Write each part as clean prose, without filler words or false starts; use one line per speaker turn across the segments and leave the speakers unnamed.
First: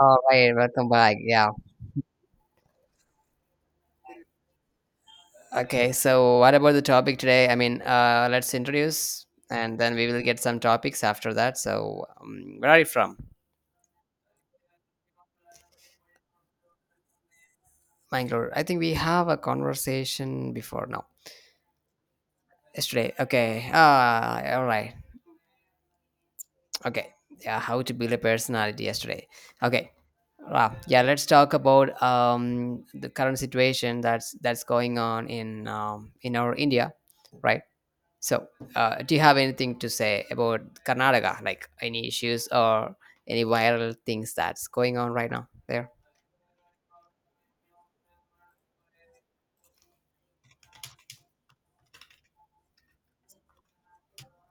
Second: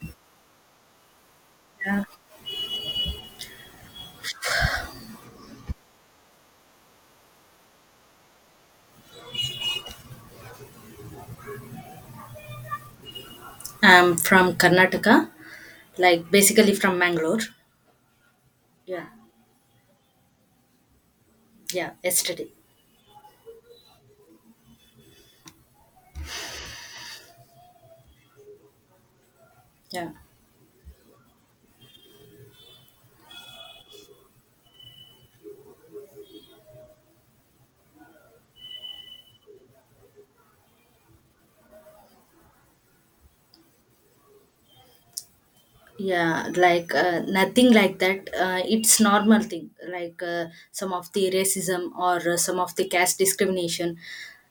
All right, welcome back. Yeah.
Yeah.
Okay, so what about the topic today? Let's introduce and then we will get some topics after that. Where are you from?
I'm from Karnataka, like basically from Mangalore.
Bangalore. I think we
Yeah,
have a conversation before now.
yeah, yesterday.
Yesterday. Okay. All right. Okay. Yeah, how to build a personality yesterday. Okay.
Yeah,
Wow. Yeah, let's talk about the current situation that's going on in in our India, right? So, do you have anything to say about Karnataka? Like any issues or any viral things that's going on right now there?
yeah, like nothing like that. It's normal thing, like some of the racism or some of the caste discrimination.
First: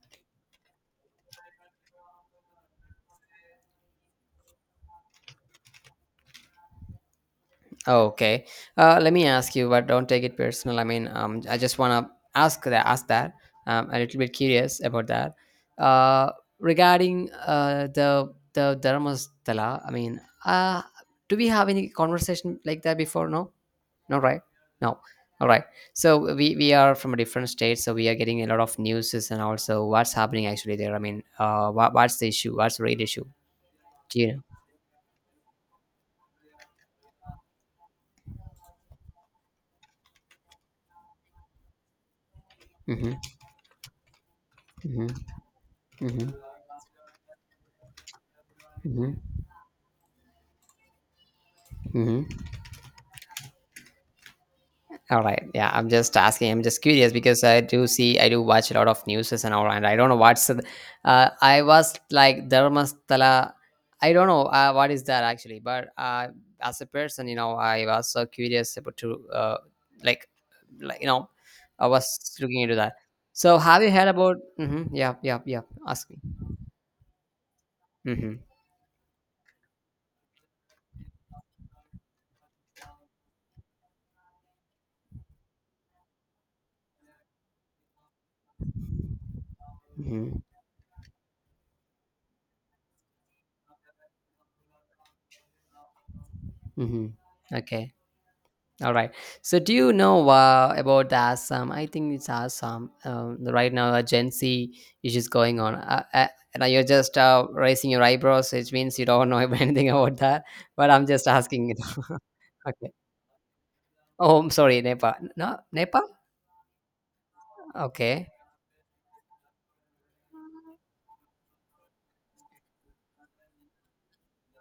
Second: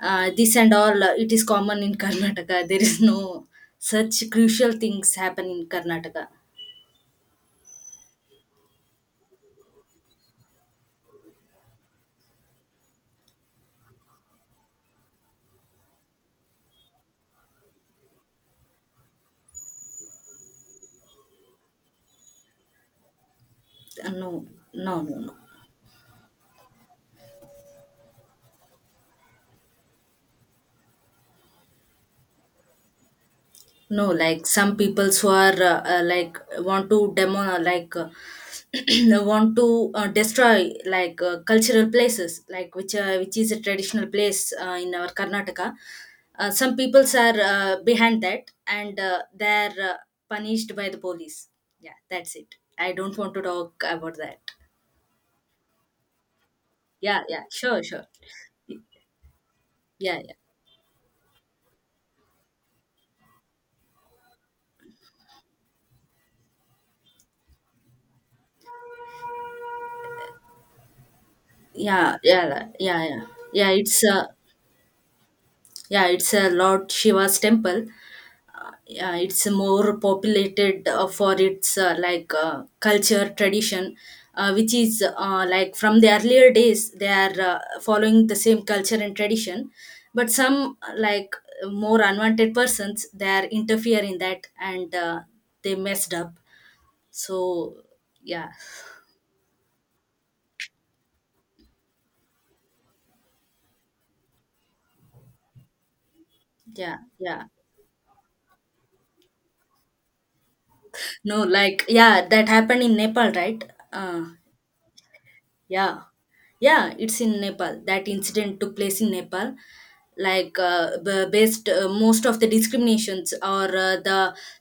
This and all, it is common in Karnataka. There is no such crucial things happen in Karnataka.
Oh, okay. Let me ask you, but don't take it personal. I just wanna Ask that. A little bit curious about that. Uh, regarding the Dharmastala. Uh, do we have any conversation like that before? No. All right.
No,
No.
no, no, no.
All right. So we are from a different state, so we are getting a lot of news and also what's happening actually there. I mean, what's the issue? What's the real issue?
No,
Do you know?
like some peoples who are like want to demo like want to destroy like cultural places like
Mm-hmm.
which is a traditional place in
Mm-hmm.
our Karnataka.
Mm-hmm.
Some peoples are behind that and
Mm-hmm.
they're punished by the police. Yeah,
Mm-hmm.
that's it. I don't want to talk about that.
All right. Yeah, I'm just asking. I'm just curious
Yeah,
because
yeah,
I
sure,
do
sure.
see, I do watch a lot of news and all, and I don't know
Yeah,
what's. I was like Dharmastala. I don't know what is that actually, but as a person, I was so curious about to like, like you know, I
yeah,
was
yeah,
looking
yeah,
into that.
yeah, yeah.
So,
Yeah,
have you
it's
heard
a
about? Mm-hmm, yeah, yeah, yeah.
yeah,
Ask me.
it's a Lord Shiva's temple.
Mm-hmm,
Yeah, it's more populated for its culture tradition which is like from the earlier days they are following the same culture and tradition, but
mm-hmm,
some like more unwanted persons they are interfere in that, and they messed up,
mm-hmm.
so
Okay.
yeah,
All right. So, do you know about the Assam? I think it's Assam. Right now, a Gen Z issues going on. Now you're
yeah,
just
yeah.
raising your eyebrows, which means you don't know anything about that. But I'm just
No,
asking.
like,
You
yeah, that happened
okay.
in Nepal, right? uh,
Oh, I'm sorry, Nepal. No,
yeah.
Nepal.
Yeah, it's in Nepal. That
Okay.
incident took place in Nepal. Like b- based most of the discriminations or the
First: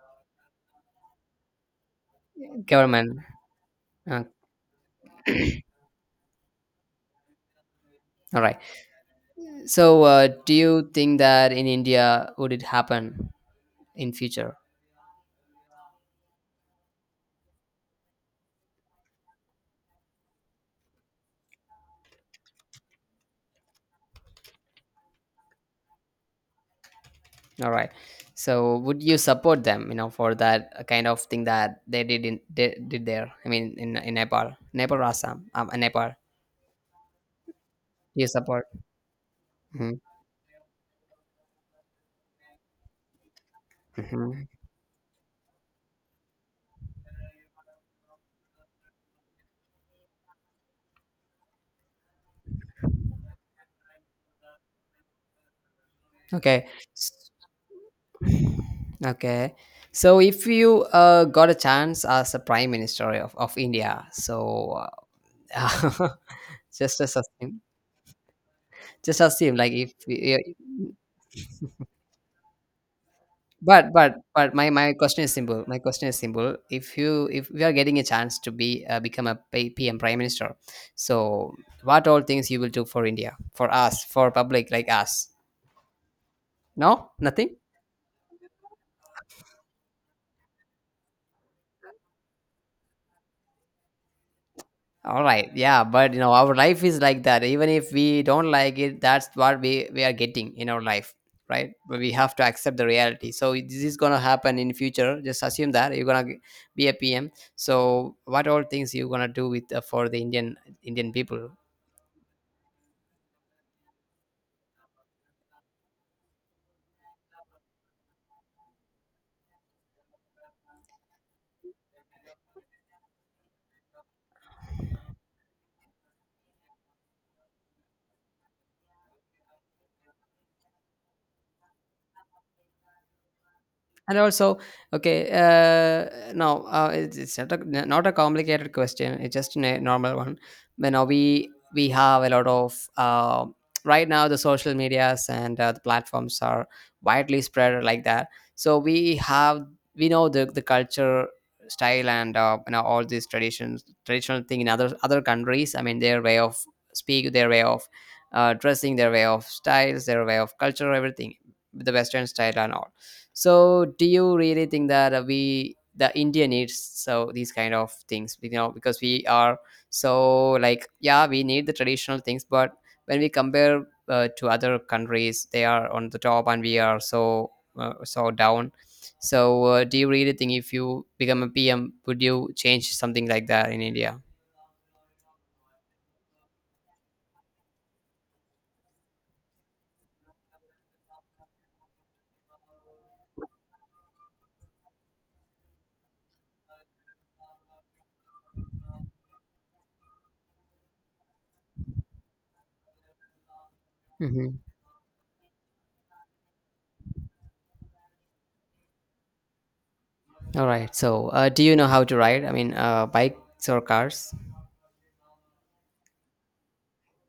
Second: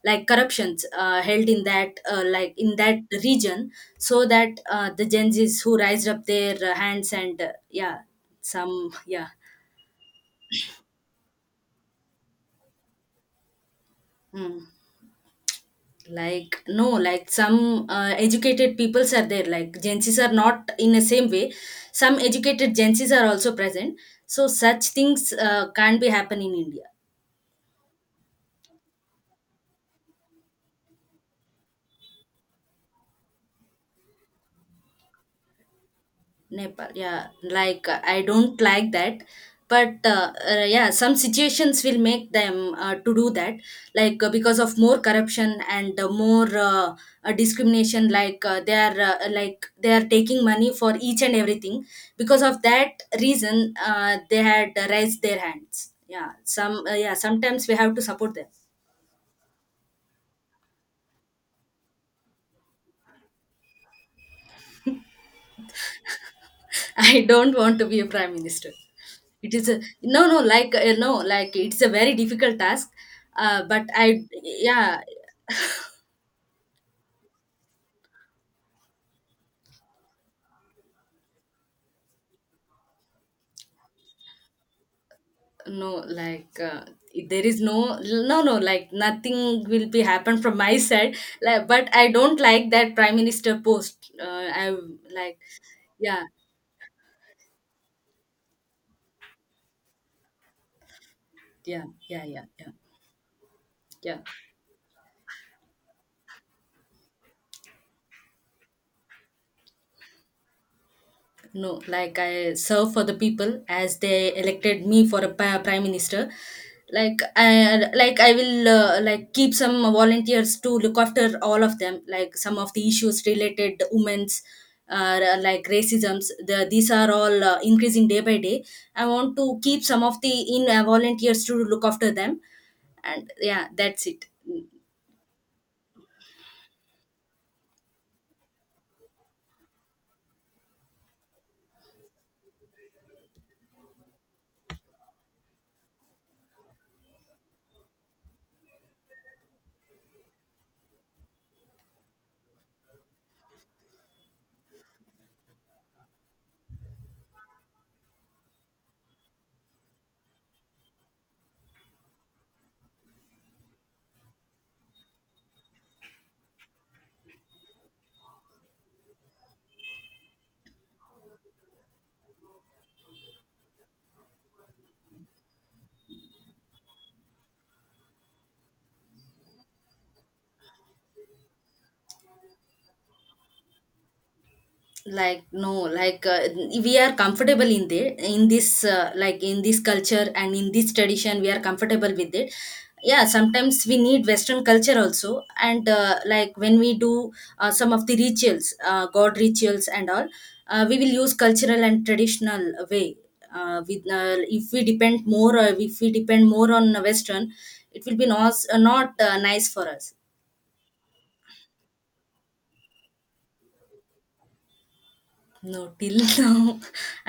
like corruptions held in that like in that
Government.
region,
Uh,
so that the Gen Zs who raised up their hands and yeah,
all right.
some yeah.
So, do you think that in India would it happen in future?
Mm. Like no, like some educated peoples are there. Like Gen Zs are not in the same way. Some educated Gen Zs are also present. So such things can't be happen in India.
All right. So would you support them, you know, for that kind of thing that they did there? I mean, in Nepal, Nepal, or Assam, in Nepal.
Nepal. Yeah, like I
You
don't
support.
like that,
Mm-hmm.
but yeah, some situations will make them to do that, like
Mm-hmm.
because of more corruption and more discrimination. Like they are like they are taking money for each and everything. Because of that reason, they had raised their hands. Yeah,
Okay.
some yeah.
S-
Sometimes we have to support them.
Okay. So if you got a chance as a prime minister of India, so uh, just as
I
a
don't want to be a prime minister.
just
It
assume
is
like
a
if
no, no, like
you-
no, like it's a very difficult task. Uh, but
but but
I,
but my my
yeah,
question is simple. My question is simple. If you if we are getting a chance to be become a P- pm prime minister, so what all things you will do for India, for us, for public like us?
no, like
No,
there
nothing?
is like nothing will be happen from my side. Like, but I don't like that prime minister post.
All
Like,
right. Yeah, but you
yeah,
know our life is like that. Even if we don't like it, that's what we are getting in our life, right?
yeah,
But we
yeah,
have to
yeah, yeah,
accept the reality. So this is
yeah.
gonna happen in future. Just assume that you're gonna be a PM, so what all things you gonna do with for the Indian people?
No, like I serve for the people as they elected me for a prime minister. Like I will like keep some volunteers to look after all of them. Like some of the issues related to women's, like racisms. These are all increasing day by day. I want to keep some of the in volunteers to look after them, and yeah, that's
And
it.
also, okay, now it's not a, not a complicated question. It's just a normal one. But now we have a lot of right now the social medias and the platforms are widely spread like that. So we have we know the culture style and all these traditions traditional thing in other countries. I mean their way of speak, their way of dressing, their way of styles, their way of culture, everything, the Western style and all. So, do you really think that the India needs so these kind of things, you know, because we are so like, yeah, we need the traditional things, but when we compare to other countries, they are on the top and we are so so down. So, do you really think if you become a PM, would you change something like that in India?
Like no, like we are comfortable in there in this culture and in this tradition, we are comfortable with it. Yeah, sometimes we need western culture also, and like when we do some of the rituals, god rituals and all, we will use cultural and traditional way. With
Mm-hmm.
if we depend more on western, it will be not not nice for us.
All right. So, do you know how to ride? I mean, bikes or cars?
No, till now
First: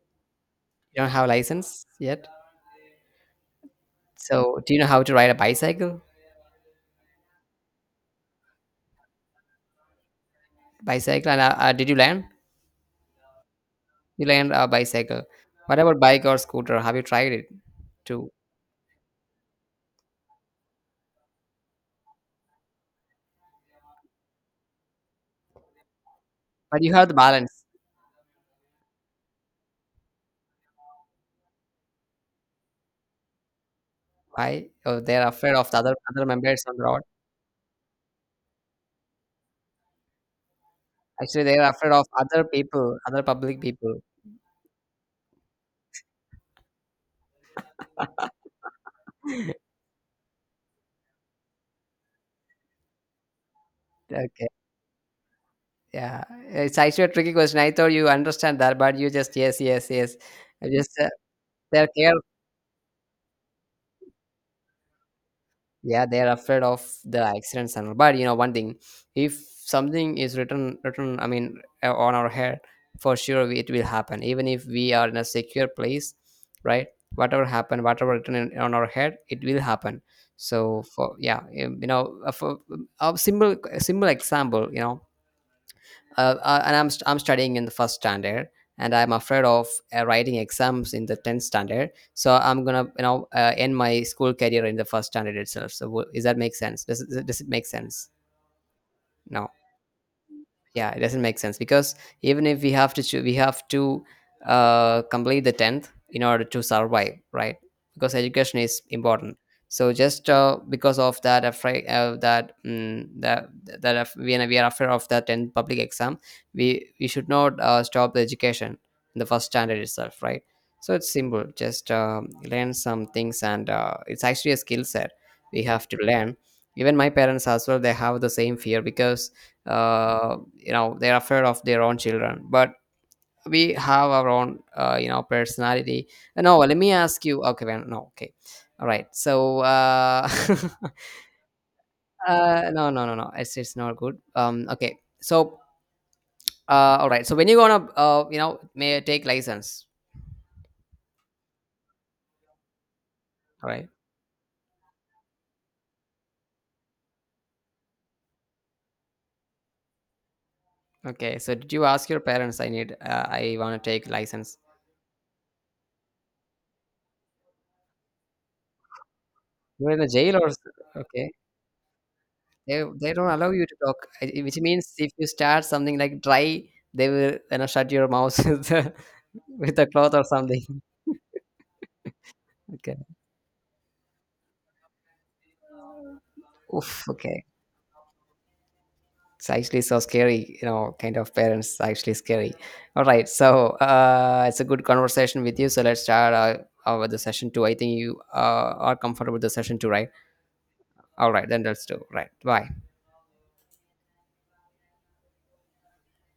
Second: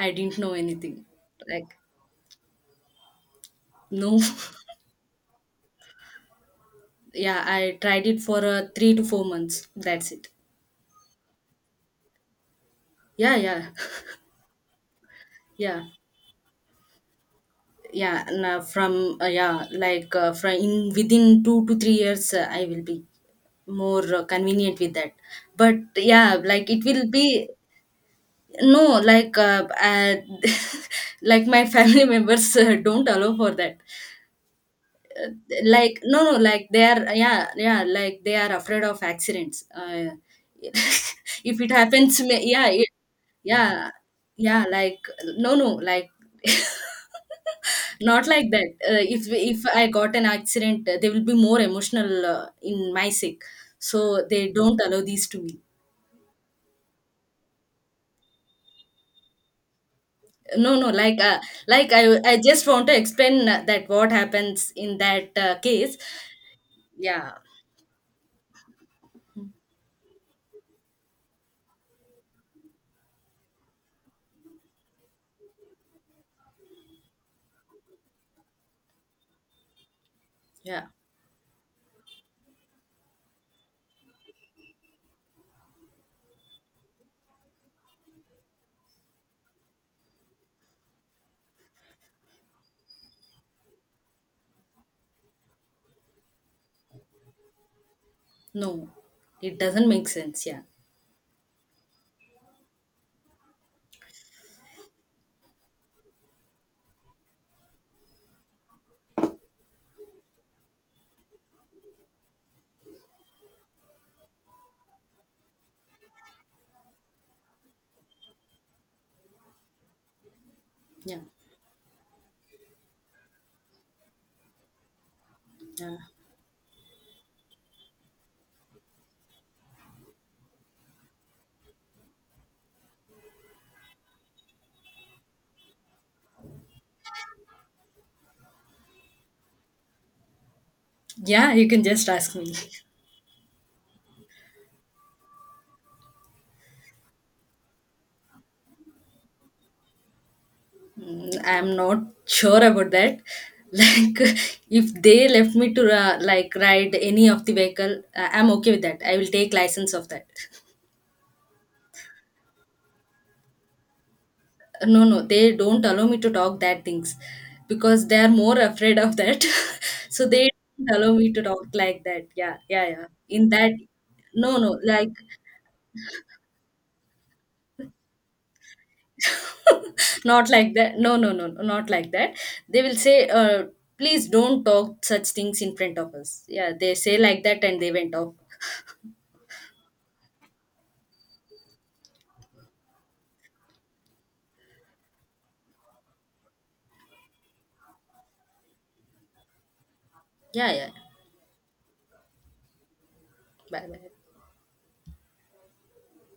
I didn't know anything,
You don't have
like
license yet.
no.
So, do you know how to ride a bicycle?
Yeah, I tried it for 3 to 4 months. That's it.
Bicycle, and did you land?
Yeah, yeah,
You land a bicycle. What
yeah,
about bike or scooter? Have you tried it
yeah.
too?
And, from yeah, like from in within 2 to 3 years, I will be more convenient with that. But yeah, like
But
it
you
will
have the
be
balance.
no, like like my family members don't allow for that.
Why? Oh, they're afraid of the other
Like no,
other
no,
members
like
on the
they
road.
are, yeah, yeah, like they are afraid of accidents.
Actually,
If
they're
it
afraid of
happens,
other
yeah,
people, other public
yeah,
people.
yeah, like no, no, like not like that. If I got an accident, they will be more emotional in my sick, so
Okay.
they don't allow these to me.
Yeah. It's actually a tricky question. I thought you understand that, but you just yes, yes, yes. I
No,
just
no, like
they're
like i
care.
i just want to explain that what happens in that case.
Yeah, they are afraid of the
Yeah,
accidents and all. But you know one thing, if something is written, I mean, on our head, for sure it will happen even if we are in a secure place, right? Whatever happened, whatever written in, on our head, it will happen. So
yeah,
for yeah, for a simple example, you know, and I'm, I'm studying in the first standard and I'm afraid of writing exams in the 10th standard, so I'm gonna, you know, end my school career in the first standard itself. So is that make sense? Does it make sense?
no,
No.
it doesn't make sense, yeah.
Yeah, it doesn't make sense because even if we have to we have to complete the 10th in order to survive, right? Because education is important. So just because of that afraid that mm that that af- we are afraid of that 10th public exam. we we should not stop the education in the first standard itself, right? So it's
Yeah,
simple. Just learn some things and it's actually a skill set we have to
yeah,
learn. Even my parents as well, they have the same fear, because uh, you know, they're afraid of their own children, but we have our own personality. No, let me ask you. Okay, well, no, okay, all right so
yeah, you can just ask me.
no no no no, it's it's not good, okay, so all right, so when you gonna you know may take license?
Mm, I'm not sure about that.
All right.
Like, if they left me to like ride any of the vehicle, I'm okay with that. I will take license of that.
Okay, so did you ask your parents I need I want to take license?
No, no, they don't allow me to talk that things because they are more afraid of that.
You're in a
So
jail or
they don't allow
okay
me to talk like that. Yeah, yeah, yeah.
they don't
In
allow you
that,
to talk. Which
no, no,
means
like
if you start something like dry, they will you know shut your mouth with a cloth or
not
something.
like that. No, no, no, no, not like that. They will
Okay.
say, please don't talk such things in front of us. Yeah, they
Oof.
say like
Okay.
that and they went off.
It's actually so scary, you know, kind of parents are actually scary. All right. So it's a good conversation with you. So let's start with the session two. I think you are comfortable with the session two, right?
Yeah, yeah, yeah.
All right. Then let's do. Right. Bye.
Bye bye.